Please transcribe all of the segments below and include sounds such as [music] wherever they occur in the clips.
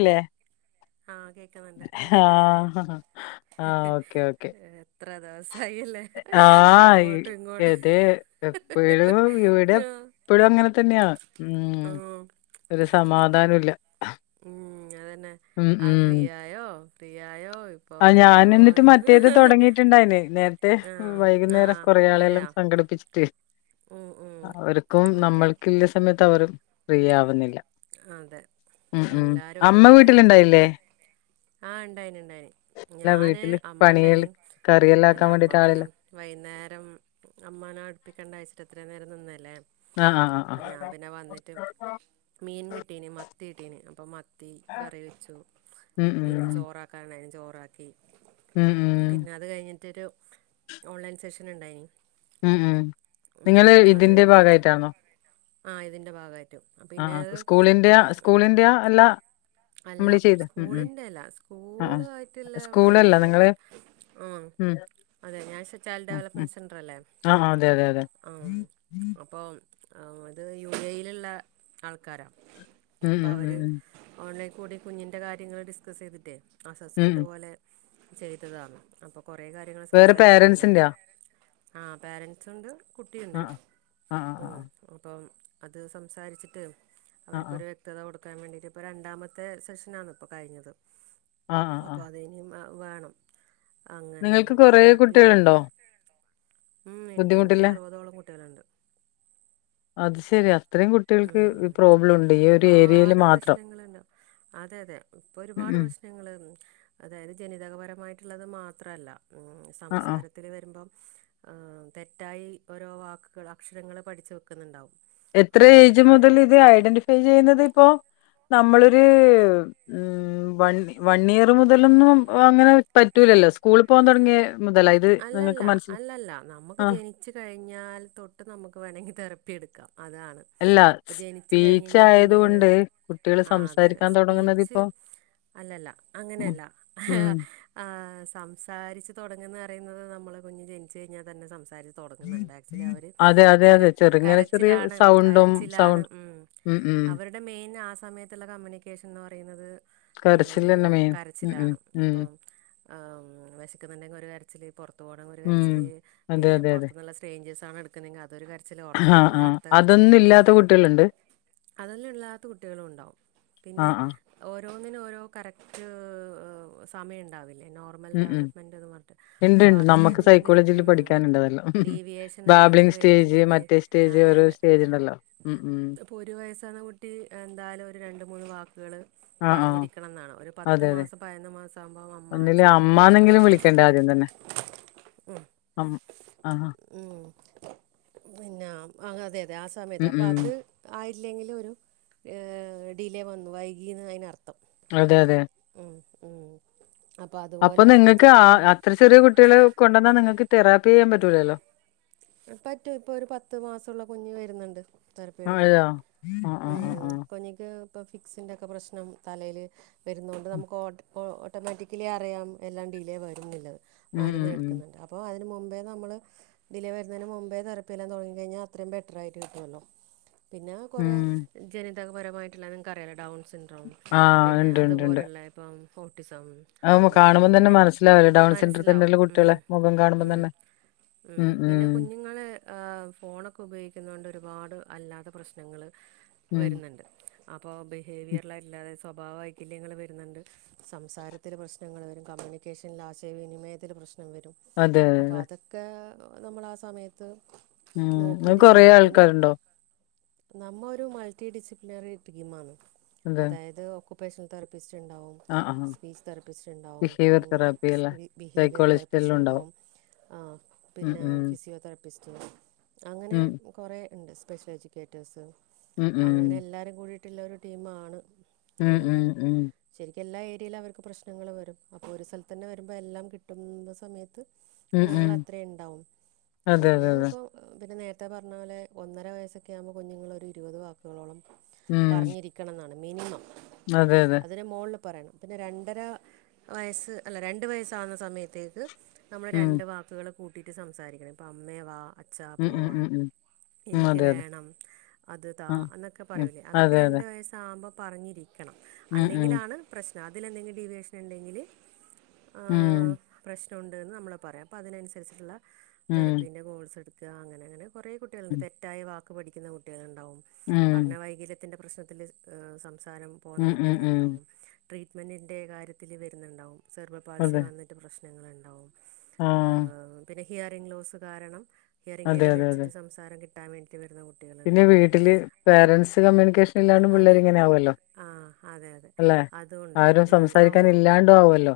ല്ലേ? ആഹ് കേക്ന്ന്ണ്ട്. ഇങ്ങക് കേക്ന്നില്ലേ? ആഹ് ഓക്കെ ഓക്കെ. എത്ര ദെവസായില്ലേ ആഹ് ഇ അങ്ങോട്ടും ഇങ്ങോട്ടും ഇത് എപ്പഴും ഇവിടെ എപ്പഴും അങ്ങനെ തന്നെയാ. ഉം. ആഹ് ഒരു സമാധാനവില്ല. ഉം അതന്നെ ആഹ് ഫ്രീ ആയോ ഫ്രീ ആ ആഹ് ഞാൻ എന്നിട്ട് മറ്റേത് തൊടങ്ങിട്ട്ണ്ടായിന്. നേര്ത്തെ ആഹ് വൈകുന്നേരം ആഹ് കൊറെേ ആളെ [unintelligible] അതെയോ സംഘടിപ്പിച്ചിട്ട് ഉം ഉം അവർക്കും ഓക്കെ നമ്മൾക്കുള്ള സമയത്ത് അവരും ഫ്രീ ആവുന്നില്ല. അതെ ഉം ഉം എല്ലാരും ഓരോ അമ്മ തെരക്കില്. വീട്ടിലുണ്ടായില്ലേ? ആഹ് ഇണ്ടായിന്. [unintelligible] അല്ല ഞാന് വീട്ടില് പണികൾ അമ്മണ്ടായിന്. കറിയെല്ലാം അല്ല ആക്കാൻ അമ്മ വേണ്ടിട്ട് പിന്നെ ആളില്ല വൈന്നേരം അമ്മനെ അടുപ്പിക്കണ്ടന്നെച്ചിട്ട് എത്രേം നേരം നിന്നയല്ലെ ആഹ് ആഹ് ആഹ് അഹ് മീൻ കിട്ടിന് മത്തി കിട്ടീന് അപ്പൊ മ ത്തി കറി വെച്ചു ഉം ഉം പിന്നെ ചോറാക്കാന്ണ്ടയിനി ചോറാക്കി. ഉം ഉം പിന്നെ അത് കഴിഞ്ഞിട്ടൊരു ഓൺലൈൻ സെഷൻ ഉണ്ടായിനി. ഉം ഉം ഉം നിങ്ങള് ഇതിന്റെ ഭാഗയിട്ടാണോ? ആഹ് ഇതിന്റെ ഭാഗയിട്ട് ആഹ് സ്കൂളിന്റെയാ സ്കൂളിന്റെയാ അല്ലാ അല്ല. സ്കൂളിന്റെ അല്ല. ആഹ് സ്കൂളായിറ്റ്ള്ള ആഹ് അതല്ല സ്കൂളല്ല നിങ്ങള് ഞാനിപ്പോ ആഹ് ഉം. അതെ ഞാൻ ചൈൽഡ് ഉം ഉം ഡെവലപ്മെന്റ് സെന്റർ അല്ലേ. ആഹ് ആഹ് അതെ അതെ അതെ ആഹ് അപ്പോൾ ആഹ് അത് യു എ യിലുള്ള ആൾക്കാരാ. മ് മ് മ്ഹ്- ഓൺലൈൻ കൂടി കുഞ്ഞിൻ്റെ കാര്യങ്ങൾ ഡിസ്കസ് ചെയ്തിട്ടേ ഉം അസസ്മെൻറ് ഉം പോലെ ചെയ്തതാണ് അപ്പൊ കൊറേ കാര്യങ്ങൾ വേറെ സംസാരിക്കാനുണ്ടായിരുന്നു. പേരൻസിന്റെയാ ആ പേരൻസ് ഉണ്ട് - കുട്ടിയുണ്ട്. ആഹ് ആഹ് ഓ ആഹ് ആഹ് അപ്പം അത് സംസാരിച്ചിട്ട് ആഹ് അവർക്കൊരു വ്യക്തത കൊടുക്കാൻ വേണ്ടിയിട്ട് ഇപ്പോൾ രണ്ടാമത്തെ സെഷനാണ് ഇപ്പോൾ കഴിഞ്ഞത്. ആഹ് ആഹ് അപ്പൊ ആഹ് അതിനിയും വേണം. അങ്ങനെ നിങ്ങൾക്ക് അവർക്ക് കൊറെ തെറപ്പി കുട്ടികളുണ്ടോ? ഉം. ഇണ്ട് എനിക്ക് ബുദ്ധിമുട്ടില്ലേ അറുപതോളം കുട്ടികളുണ്ട്. ശരി അത്രയും കുട്ടികൾക്ക് ഈ ഉം പ്രോബ്ലം ഉ ഒരുപാട് പ്രശ്നങ്ങള്ണ്ട്. അതെ അതെ ഇപ്പൊ ഉം ഒരുപാട് ഉം പ്രശ്നങ്ങൾ. അതായത് ജനിതക പരമായിട്ടുള്ളത് മാത്രമല്ല ആഹ് ആഹ് സംസാരത്തിൽ വരുമ്പം ആഹ് തെറ്റായി ഓരോ വാക്കുകൾ അക്ഷരങ്ങള്പഠിച്ചു വെക്കുന്നുണ്ടാവും. എത്ര അപ്പം ഏജ് അത് മുതൽഇത് ഐഡന്റിഫയ് ചെയ്യുന്നത് ഇപ്പോ? നമ്മളൊരു ഉം വൺ വൺ ഇയർ മുതലൊന്നും അങ്ങനെ പറ്റൂൽ- വല്ലോ സ്കൂളിൽ പോവാൻ തൊടങ്ങി- അല്ലല്ല അല്ലല്ല നമുക്ക് ആ ജനിച്ചു കഴിഞ്ഞാൽ തൊട്ട് നമുക്ക് വേണെങ്കി തെറപ്പ് അതാണ് അല്ല ഇപ്പ ജനിച്ചു കഴിഞ്ഞ് സ്പീച്ച് കഴിഞ്ഞാൽ കുഞ്ഞുങ്ങള് ആയതുകൊണ്ട് കുട്ടികൾ ആഹ് അതെ അതെ സംസാരിക്കാൻ തുടങ്ങുന്നത് ഇപ്പോ സ്പീച്ച്- അല്ലല്ല ഉം അങ്ങനെയല്ല ഉം ആഹ് സംസാരിച്ച് തൊടങ്ങ്ന്ന- പറയുന്നത് നമ്മള കുഞ്ഞ് ജനിച്ചു കഴഞ്ഞാൽന്നെ സംസം- തൊടങ്ങുന്നുണ്ട് ആക്ച്വലി അവര് അതെ അതെ കര അതെ ചെറുങ്ങനെ ചെറിയ കരച്ചിലാണ് സൗണ്ടും കരച്ചിലാണ് സൗണ്ട് ഉം- അവരുടെ മെയിനാ സമയത്തുള്ള കമ്മ്യൂണിക്കേഷൻ എന്ന് പറയുന്നത്- കരച്ചിലന്നെ ഉംആഹ് മെയിൻ ഉം ഉം കരച്ചിലാണ് ഉം ഇപ്പം ആഹ് വെശക്കുന്നുണ്ടെങ്കിൽഒരു കരച്ച പുറത്ത് പോണിൽ ഒരു ഉം കരച്ചില് പിന്നെ പുറത്തുന്നുള്ള സ്ട്രേഞ്ചസ് ആണ് എക്കുന്നതെങ്കി അത് ആഹ് ആ അതൊന്നും ഇല്ലാത്ത കുട്ടികളുണ്ട് അതെല്ലാം [unintelligible] കുട്ടികളും ഉണ്ടാവും ആ പിന്നെ ആ ഓരോന്നിനും ഓരോ കറക്ട് സമയം ഉണ്ടാവില്ലേ നോർമൽ ഡെവലപ്മെന്റ്ന്ന് പറ ഉണ്ട്ണ്ട് നമുക്ക് സൈക്കോളജിയിൽ പഠിക്കാനുണ്ടതെല്ലാം ബാബ്ലിങ് സ്റ്റേജ് മറ്റേ സ്റ്റേജ് ഓരോ അതെതെ സ്റ്റേജ് ഉണ്ടല്ലോ ഉം ഉം ഇപ്പൊ ഒരു വയസ് ആകുന്ന കുട്ടി എന്തായാലും ഒരു രണ്ട് മൂന്ന് വാക്കുകള് ആഹ് ആഹ് പറഞ്ഞിരിക്കണം എന്നാണ് ഒരു പത്ത് അതെ അതെ മാസം പതിനന്ന് മാസം ആവുമ്പോ അമ്മ ഒന്നില് അച്ചന്നൊക്കെ വിളിച്ച അമ്മാന്നെങ്കിലും വിളിക്കണ്ടേ ആദ്യം തന്നെ ഉം അം ആഹ് ഉം പിന്ന ആഹ് അതെ അതെ ആ സമയത്ത് ഉം അപ്പൊ ഉം അത് ആ ഇല്ലെങ്കിലും ഒരു ഡിലേ വന്നു വൈകിന്ന് അതിനർത്ഥ അതെ അതെ ഉം അപ്പൊ അതുപോലെ ഇത്ര ചെറിയ കുട്ടികൾ കൊണ്ടുവന്നാൽ നിങ്ങൾക്ക് തെറാപ്പി ചെയ്യാൻ പറ്റൂല്ലല്ലോ പറ്റും ഇപ്പൊ ഒരു പത്ത് മാസമുള്ള കുഞ്ഞു വരുന്നുണ്ട് തെറാപ്പി ആ എടുക്കാൻ അതെയോ ആഹ് ആഹ് ആഹ് ഉം ആഹ് കൊഞ്ഞക്ക് ഇപ്പൊ ഫിക്സിന്റെക്കെ പ്രശ്നം തലയില് വരുന്നൊണ്ട് നമുക്ക് ഓട്ട അപ്പോ ഓട്ടോമാറ്റിക്കലി അറിയാം എല്ലാം ഡിലേ വരുംന്നുള്ളത് ഉം ഉം മരുന്ന് ഉം എടുക്കുന്നുണ്ട് അപ്പോ മുമ്പേ നമ്മള് വരുന്നതിന് മുമ്പേ റപ്പിയല്ലാം തുടങ്ങിക്കഴിഞ്ഞാൽ അത്രയും ബെറ്ററായിട്ട് കിട്ടുമല്ലോ പിന്നെ ഉം കൊറെ ജനിതകപരമായിട്ടുള്ള നിങ്ങക്ക് അറിയാമല്ലോ ഡൗൺസ് പിന്നെ അതുപോലുള്ള ഇപ്പം ഓട്ടിസം ആവുമ്പ അതുപോലെ കാണുമ്പം ഇപ്പം തന്നെ പിന്നെ മനസ്സിലാവുമല്ലോ ഡൗൺ സെന്റർ മനസ്സിലാവും തന്നെല്ല ഉം കുട്ടികളെ മുഖം കാണുമ്പം ഉം തന്നെ ഉം പിന്നെ കുഞ്ഞുങ്ങളെ ഫോണൊക്കെ ഉപയോഗിക്കുന്ന കൊണ്ട് ഒരുപാട് അല്ലാത്ത പ്രശ്നങ്ങൾ ഉം വരുന്നുണ്ട് അപ്പോ ഉം ബിഹേവിയറിലല്ലാതെ സ്വഭാവ വൈകല്യങ്ങൾ വരുന്നുണ്ട് സംസാരത്തിൽ പ്രശ്നങ്ങൾ വരും കമ്മ്യൂണിക്കേഷനിൽ ആശയവിനിമയത്തിൽ പ്രശ്ന ശ്നം വരും അതെ അതെ അപ്പോ അതെ. അതൊക്കെ നമ്മള് ആ സമയത്ത് ഉം അത് കൊറെേ ആൾക്കാരുണ്ടാവും നമ്മൾ ഒരു മൾട്ടി ഡിസിപ്ലിനറി ടീം ആണ് എന്ത് അതായത് ഓക്കയുപേഷണൽ തെറപ്പിസ്റ്റ് ച്ച ഉണ്ടാവും ആഹ് ആഹ് സ്പീച്ച് തെറപ്പിസ്റ്റ് ഉണ്ടാവും ബിഹേവിയർ തെറാപ്പി അല്ലേ ബിഹേവിയർ സൈക്കോളജിസ്റ്റ് തെറപ്പിസ്റ്റ് എല്ലാം ഉണ്ടാവും ആഹ് ഉം പിന്നെ ഉം ഫിസിയോതെറാപ്പിസ്റ്റ് അങ്ങനെ ഉം കുറേ ഉണ്ട് സ്പെഷ്യൽ എജ്യൂക്കേറ്റേഴ്സ് ഉം ഉം അങ്ങനെ എല്ലാരും കൂടിട്ടുള്ള ഒരു ടീം ആണ് ഉം ഉം ഉം എല്ലാ ഏരിയയിലും അവർക്ക് പ്രശ്നങ്ങൾ വരും അപ്പോൾ ഒരു സ്ഥലത്ത് തന്നെ വരുമ്പോൾ എല്ലാം കിട്ടുന്ന സമയത്ത് ഉം ഉം കുഞ്ഞുങ്ങൾ അത്ര ഉണ്ടാവും അതെ അതെ പിന്നെ അതെ ഇപ്പൊ പിന്നെ നേരത്തെ പറഞ്ഞ പോലെ ഒന്നര വയസ്സൊക്കെ ആകുമ്പോൾ കുഞ്ഞുങ്ങളൊരു ഇരുപത് വാക്കുകളോളം ഉം പറഞ്ഞിരിക്കണം എന്നാണ് മിനിമം അതെ അതെ അതില് മുകളില് പറയണം പിന്നെ രണ്ടര വയസ്സ് അല്ല രണ്ട് വയസ്സാകുന്ന സമയത്തേക്ക് നമ്മള് ഉം രണ്ട് വാക്കുകൾ കൂട്ടിട്ട് സംസാരിക്കണം ഇപ്പൊ അമ്മേവാ അഛാ ഉം ഉം പോവാ ഉം ഉം ഉം എനിക്ക് അതെ അതെ വേണം അത് താ ആഹ് എന്നൊക്കെ ഉം പറയൂലേ അതൊക്കെ അതെ അതെ രണ്ട് വയസ്സ് ആകുമ്പോ പറഞ്ഞിരിക്കണം ഉം ഉം അല്ലെങ്കിലാണ് പ്രശ്നം അതിലെന്തെങ്കിലും ഡീവിയേഷൻ ഉണ്ടെങ്കിൽ ആ ഉം പ്രശ്നുണ്ട്ന്ന് നമ്മളെ പറയാം അപ്പൊ അതിനനുസരിച്ചിട്ടുള്ള ഉം തെറപ്പീന്റെ കോഴ്സ് എടു അങ്ങനെ അങ്ങനെ കുറെ കുട്ടികളുണ്ട് ഉം തെറ്റായി വാക്കു പഠിക്കുന്ന കുട്ടികൾ ഉണ്ടാവും ഉം പഠന വൈകല്യ ത്തിന്റെ പ്രശ്നത്തിൽ സംസാരം പോകുന്ന ഉം ഉം ഉം കുട്ടികളുണ്ടാവും ട്രീറ്റ്മെന്റിൻ്റെ കാര്യത്തിൽ വരുന്നുണ്ടാവും സെർബൽ പാളിസി അതെ വന്നിട്ട് പ്രശ്നങ്ങളുണ്ടാവും ആഹ് പിന്നെ ഹിയറിംഗ് ലോസ് കാരണം ഹിയറിംഗ് അതെ ഐ അതെ അതെ വെച്ചിട്ട് സംസാരം കിട്ടാൻ വേണ്ടി പിന്നെ വീട്ടില് പേരൻറ്സ് കമ്മ്യൂണിക്കേഷൻ ഇല്ലാണ്ട് അതെ പിള്ളേരിങ്ങനെ ആവുല്ലോ ആ അതെ അതെ അല്ലെ അതും ഉണ്ടാവും ആരും ഉം ആവും സംസാരിക്കാൻ ആവും ഇല്ലാണ്ട ആവുമല്ലോ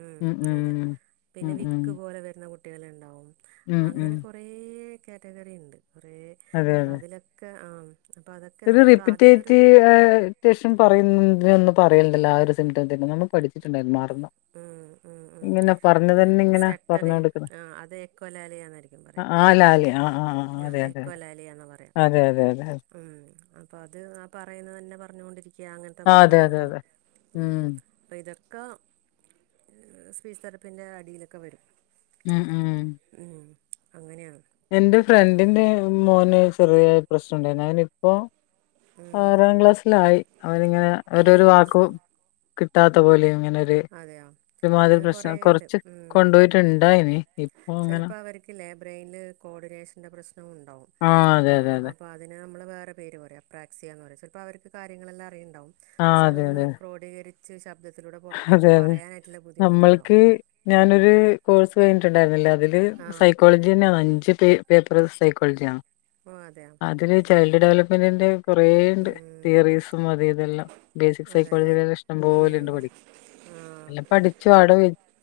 ഉം അതെ ഉം ഉം പിന്നെ ഉം വിക്ക് പോലെ വരുന്ന കുട്ടികളുണ്ടാവും ഉം ഉം അങ്ങനെ കുറേ കാറ്റഗറി ഉണ്ട് കുറേ അതെ അപ്പം അതെ അതിലൊക്കെ ആ അപ്പോൾ അതൊക്കെ ഒരു നമുക്ക് ആദ്യത്തെ ഒരു റിപ്പീറ്റേറ്റ്അത്യാവശ്യം ആ പറയുന്നുണ്ട് ഇങ്ങന ഒന്നും പറയലണ്ടല്ലോ ആ ഒരു സിംറ്റം തന്നെ നമ്മൾ പഠിച്ചിട്ടുണ്ടായിരുന്നു ഉം ഉം ഉം ആറ്ന്ന് പറഞ്ഞു അത് തന്നെ ഇങ്ങനാ പറഞ്ഞ സ്റ്റട്ടറിങ് കൊടുക്കുന്നത് ആ അത് എക്കോലാലിയ എന്നായിരിക്കും പറയുക ആല ആലി ആ ആ ആ അതെ തെ അതെ എക്കോലാലിയ എന്ന് പറയാം അതെ അതെ അതെ ഉം അപ്പൊ അത് ആ പറയുന്ന തന്നെ പറഞ്ഞൊണ്ടിരിക്കുന്നു യാ അങ്ങനത്തെ ആ അതെ അതെ മക്കളുണ്ട് അതെ ഉം അപ്പം ഇതൊക്കെ സീസണത്തിന്റെ അടിയിലൊക്കെ വരും ഉം ഉം ഉം അങ്ങനെയാണ് എന്റെ ഫ്രണ്ടിന്റെ മോന് ചെറിയ പ്രശ്നണ്ടായിരുന്നു ങ്ങനെ ഇപ്പോ ഉം ആറാം ക്ലാസ്സിലായി അവരിങ്ങനെ ഒരു എന്താ വാക്ക് കിട്ടാത്ത പോലെ ഇങ്ങനെ അതെ യൊ ഒരുമാതിരി പ്രശ്നം കൊറച്ച് കൊണ്ടുപോയിട്ടുണ്ടാ നി ഇപ്പൊ ങ്ങനെ സിൻ്റെ പ്രശ്നമുണ്ടോ ആ അതെ അതെ അപം അതിനെ നമ്മള് വേറെ പേര് പറയാ പ്ര്രാക്സിയന്ന് പറയാ ചെലപ്പോ അവർകാര്യെല്ലാം അറിയണ്ടാവും ആ പക്ഷെ അതെ അതൊന്ന് അതെ ക്രോടീകരിക്ക [unintelligible] ശബ്ദത്തിലൂടെ അതെ പുറത്തേക്ക് അതെ പറയാനായിട്ടുള്ള ബുദ്ധിമുട്ടുണ്ടാവും നമ്മൾക്ക് ഞാനൊരു കോഴ്സ് കഴിഞ്ഞിട്ടുണ്ടായിരുന്നില്ലേ അ അതില് ആ സൈക്കോളജി തന്നെയാണ് അഞ്ചച് പേ പേപ്പർ സൈക്കോളജിയാണ് ഓ അതെയോ അതില് ചൈൽഡ് ഡെവലപ്മെന്റിന്റെ കുറെേ ഉണ്ട് ഉം തിയറീസും മതി ഇതെല്ലാം ബേസിക് സൈക്കോളജി അതെല്ലേ ഉം ഇഷ്ടംപലെുണ്ട് പഠിക്ക ആ എല്ലാം പഠിച്ചു ആട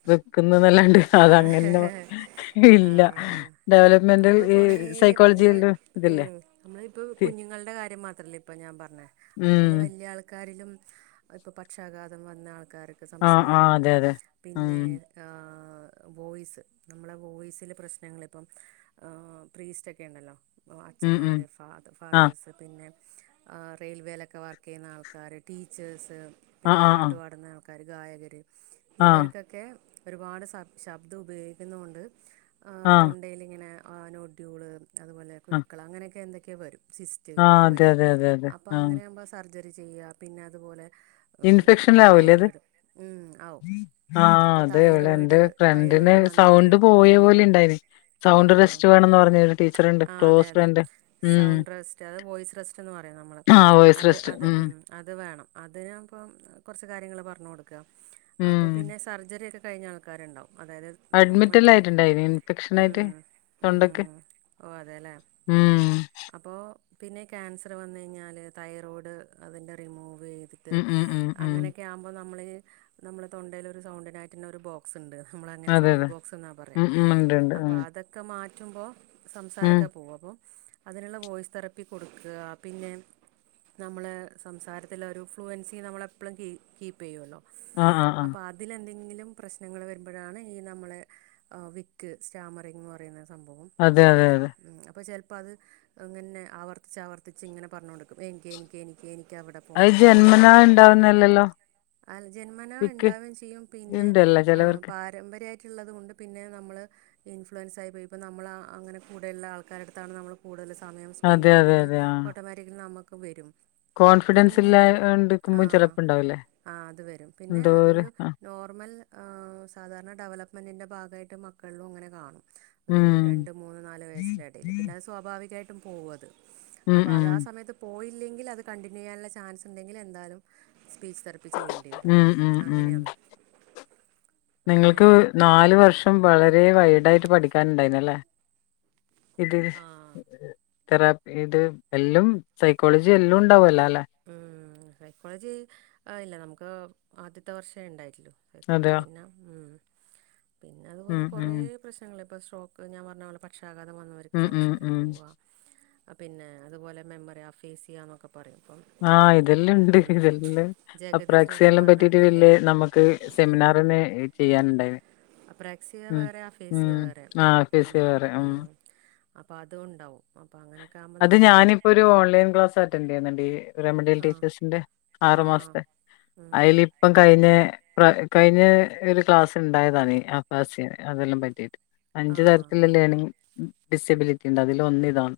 വെക്കുന്നല്ലാണ്ട് അതങ്ങനെ ആഹ് ഇല്ല ആഹ് ഡെവലപ്മെന്റൽ നമുക്ക് ഈ കുറ ഇപ്പ സൈക്കോളജിയിലും ഇതില്ലേ നമ്മള ഇപ്പ കുഞ്ഞുങ്ങളുടെ കാര്യം മാത്രല്ല ഇപ്പ ഞാൻ പറഞ്ഞു ഉം അത്പോലെ വല്ല്യ ൾക്കാരിലും പാ ക്ഷ് ഗാതം വന്നാ ആൾക്കാർക്ക് ആഹ് സംസാരം ആഹ് അതെ പോകും അതെ ഉം പിന്നെ ആ വോയിസ് നമ്മള വോയിസില പ്രശ്നങ്ങപ്പം ആ പ്രീസക്കെ ഉണ്ടല്ലോ ഉം ഉം അച്ഛന്മാർ ആഹ് ഫാതേഴ്സ് പിന്നെ റെയിൽവേയിലൊക്കെ വർക്ക് ചെയ്യുന്ന ആൾക്കാർ ടീച്ചേഴസ് പിന്നെ ആഹ് ആഹ് പാട്ട് പാടുന്ന ക്കാര് ഗായകര് ആഹ് ഇവർക്കൊക്കെ ഒരുപാട് ശബ്ദം ഉപയോഗിക്കുന്ന കൊണ്ട് ആഹ് തൊണ്ടയിലിങ്ങനെ ആ നോഡ്യൂള് അതുപോലെ ആഹ് കുരുക്കൾ അങ്ങനെയൊക്കെ എന്തൊക്കെയാ വരും സിസ്റ്റ ആഹ് ഇതൊക്കെ അതെ വരും അതെ അതെ അതെ അപ്പൊ ആഹ് അങ്ങനെയ ആകുമ്പോ സർജറി ചെയ്യുക പിന്നെ അതുപോലെ ഇം ഫക്ഷന ലാകൂലെ അത് തൈറോയിഡ് ആവും അപ്പോൾ അതെ ടെൻ്റെ തൈറോയിഡ് പ്രണ്ട് തൈറോയിഡ് വന്നിട്ട് സൗണ്ട് പോയ പോലെണ്ടായിരുന്നു ആ റ്റ് [unintelligible] വേണ പറഞ്ഞ ടീച്ചർണ്ട് ആ അതെ ക്ലോസ് അതെ ഫ്രണ്ട് ഉം സൗണ്ട് റെസ്റ്റ് അത് വോയിസ് റെസ്റ്റ് എന്ന് പറയും നമ്മള് ആഹ് വോയിസ് അത് റെസ്റ്റ് അത് ഉം ഉ അത് വേണം അതി ഞാപ്പം കുറച്ച കാര്യങ്ങൾ പറഞ്ഞു കൊടുക്കുക ഉം അപ്പൊ പിന്നെ സർജറി ഒക്കെ കഴിഞ്ഞ ആൾക്കാരുണ്ടാവും അതായത് അഡ്മിറ്റല്ല മറ്റേ ആയിട്ടുണ്ടായിന് ഇൻഫെക്ഷൻായിട്ട് ഉം തൊണ്ടക്ക് ഉം ഓ അതെല്ലേ ഉം അപ്പോൾ പിന്നെ ക്യാൻസറ് വന്ന് ഴിഞ്ഞാല് തൈറോയ്ഡ് അതിന്റെ റിമൂവ് ചെയ്തിട്ട് ഉം ഉം ഉം ഉം അങ്ങനെയൊക്കെ ആവ്മ്പ നമ്മള് നമ്മളെ തൊണ്ടേല് ഒരു സൗണ്ടിനായിട്ടന്നെ ഒരു ബോക്സ് ഇണ്ട് നമ്മള അങ്ങനെ അതെ സൗണ്ട് അതെ ബോക്സ് എന്നാ പറയാ ഉം ഉം ഉണ്ട് ഉണ്ട് അപ്പം ഉം അതൊക്കെ മാറ്റുമ്പോൾ- ഉം സംസാരൊക്കെ പോവും അപ്പോ അതിനുള്ള വോയ്സ് തെറാപ്പി കൊടുക്കാ പിന്നെ- നമ്മള് സംസാരത്തിലെ ഒരു ഫ്ലുവൻസി നമ്മളെപ്പോഴും കീ കീപ്പെയ്യൂലോ ആഹ് ആഹ് ആഹ് അപ്പൊ അതിലെന്തങ്കി ന്നിലും പ്രശ്നങ്ങള് വരുമ്പോഴാണ് ഈ നമ്മളെ വിക്ക് സ്റ്റാമറിങ് ന്ന് പറയുന്നത് സംഭവം അതെ അതെ വര് അതെ അപ്പൊ ചെലപ്പ അപ്പൊ അത് ഇങ്ങനെ ആവർത്തിച്ച് ആവർത്തിച്ച് ഇങ്ങനെ പറഞ്ഞോണ്ടിക്കും എനിക്ക് എനിക്ക് എനിക്ക് എനിക്ക് അവിടെ അത് ജന്മനാ ഉണ്ടാവുന്നല്ലല്ലോ? ആ ജന്മനാ വിക്ക് ഉണ്ടാവേം ചെയ്യും പിന്നെ ഇണ്ടല്ലോ ആ ചെലവർക്ക് പാരമ്പര്യായിട്ട് ട്ടുള്ളതും ഉണ്ട് പിന്നെ നമ്മള് ഇൻഫ്ലുവൻസ് പോയപ്പോ നമ്മള് അങ്ങനെ കൂടെയുള്ള ആൾക്കാരടുത്താണ് നമ്മള് കൂടുതല് സമയം സ്പെൻഡ് അതെ അതെ ചെയ്യുന്നെങ്കിൽ അതെ ആ ഓട്ടോമാറ്റിക്കലി നമ്മക്കും വരും കോൺഫിഡൻസ് പിന്നെ ആ ഇല്ലാണ്ടിരിക്കുമ്പോം ചെലപ്പം ഉണ്ടാവില്ലേ? ആ അത് വരും പിന്നെ ഒരു നോർമൽ സാധാരണ ഡെവലപ്മെന്റിന്റെ ഭാഗ [unintelligible] മക്കളിലും അങ്ങനെ കാണും ഒരു ഉം രണ്ടു മൂന്നു നാലു വയസിൻ്റെ എടേല് പിന്നെ അത് സ്വാഭാവികായിട്ട് പോവും അത് ഉം അപ്പൊ ഉം അത് ആ സമയത്ത് പോയി ഇല്ലെങ്കിൽ അത് കണ്ടിന്യൂയ്യാനുള്ള ചാൻസ് ഉണ്ടെങ്കില് എന്താലും സ്പീച്ച് തെറാപ്പി ചെയ്യേണ്ടി വരും ഉം ഉം ഉം അങ്ങനെയാണ് നിങ്ങൾക്ക് നാലു വർഷം വളരെ വൈഡായിട്ട് പഠിക്കാനുണ്ടായിനല്ലേ ഇത് ആഹ് തെറാപ്പി ഇത് എല്ലും സൈക്കോളജീ എല്ലും ഉണ്ടാവൂ ഉം സൈക്കോളജി ഇല്ല നമുക്ക് ആദ്യത്തെ വർഷേ ഉണ്ടായിട്ടുള്ളൂ സൈക്കോളജി അതെയോ പിന്നെ ഉം പിന്നെ അതുപോലെ ഉം കുറേ ഉം പ്രശ്നങ്ങള് ഇപ്പൊ സ്ട്രോക്ക് ഞാൻ പറഞ്ഞപോലെ പക്ഷ പക്ഷാഘാതം വന്നവർക്ക് ഉം ഉം സംസാരം ഉം പോവാ പിന്നെ അതുപോലെ മെമ്മറി ആഫേസിയ എന്നൊക്കെ പറയും ഇപ്പം ആ ഇതെല്ലാം ഇണ്ട് ഉം ഇതെല്ലാം ജഗതി അപ്രാക്സ്യെല്ലാം പറ്റീട്ട് ശ്രീകുമാറിനൊക്കെ ഇല്ലേ വില്ലേ നമുക്ക് സെമിനാറ് [unintelligible] റിന് ചെയ്യാനുണ്ടായിരുന്നു അപ്രക്സിയ ഉം. വേറെ ആഫേസിയ ഉം. വേറെ ആ ഉം ഫിസിയോ വേറെ ഉം അപ്പൊ അതും ഉണ്ടാവും അപ്പൊ അങ്ങനെയൊക്കെ ആകുമ്പോ അത് നമ്മള് ഞാനിപ്പോ ഒരു ഓൺലൈൻ ക്ലാസ് അറ്റൻഡ് ചെയ്യുന്നുണ്ട് റെമഡിയൽ ആഹ് ടീച്ചേഴ്സിന്റെ ആറു ആഹ് ആഹ് മാസത്തെ ഉം അതിൽ ഉം ഇപ്പം കഴിഞ്ഞ കഴിഞ്ഞ ഒരു ക്ലാസ് ഉണ്ടായതാണ് അപ്രക്സിയ അതെല്ലാം പറ്റിട്ട് അഞ്ചു ആഹ് തരത്തിലുള്ള ലേണിംഗ് ഡിസബിലിറ്റി ഇണ്ട് അതിൽ ഒന്ന് ഇതാണ്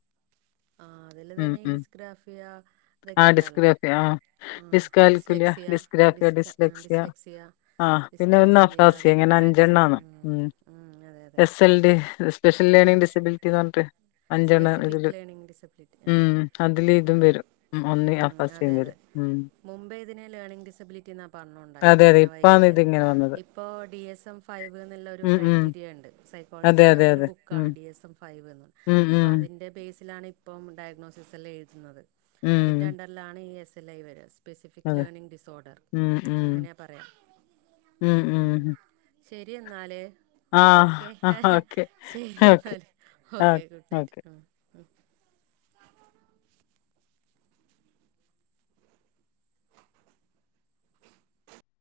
ആ അതില് ഉം തന്നെ ഈ ഉം. ഡിസ്ഗ്രാഫിയ ആ ഇതൊക്കെ ഇണ്ടല്ലോ ഡിസ്ഗ്രാഫിയ ആ ആ ഡിസ്കാൽക്കുലിയ, ഡിസ്ലെക്സിയ ആ ഡിസ്ഗ്രാഫിയ, ഡിസ്ക് ഡിസ്ലെക്സിയ ആ പിന്നെ ഒന്ന് ഡിസ്കാൽക്കുലിയ അഫോസി അതൊക്കെ അങ്ങനെ മാത്സിന് അഞ്ചെണ്ണാണ് ഉം ഉം അതെ അതെ എസ് എൽ ഡി സ്പെഷ്യല് ആഹ് ലേണിങ്ങ് ഡിസബിലിറ്റിന്ന് പറഞ്ഞിട്ട് അഞ്ചെണ്ണ ആണ് സ്പെസിഫിക് ഇതില് ലേണിംഗ് ഡിസബിലിറ്റി ആ ഉം അതില് ആ ഇതും വരും ഒന്ന് ഉം, അഫാസി അതെ അതെ വരും ഉം മുമ്പേ ഇതിനെ ലേണിംഗ് ഡിസബിലിറ്റി എന്ന പറഞ്ഞോണ്ടായേ അതെ അതെ പഠന ഇപ്പാണ് വൈകല്യംന്ന് ഇതിങ്ങനെ വന്നത്. ഇപ്പോൾ D S M five ന്ന്ള്ളൊരു ഉം ഉം ക്രൈറ്റീരിയ ഇണ്ട് സൈ അതെ [unintelligible] അതെ അതൊരു അതെ. ഉം ബുക്കാണ് ഡി എസ് എം ഫൈവ് എന്ന് ഉം അപ്പൊ ഉം അതിൻ്റെ ബേ സ്‌ലാണ് ഇപ്പം ഡയഗ്നോസിസ് എൽ ഐ എഴുതുന്നത് അതിന്റെ ഉം അണ്ടറിലാണ് ഈ എസ് എൽ ഐ വര് സ്പെസിഫിക് അതെ. ലേണിങ് ഡിസോർഡർ ഉം ഉം അങ്ങനെയാ പറയാ ഉം ഉം ശെരി എന്നാല് ഓക്കെ ആഹ് ഹെ ഹെ ഓക്കെ ശെരി ഓക്കെ എന്നാല് ആ ഓക്കെ ഗുഡ് നൈറ്റ് ഓക്കെ. ആ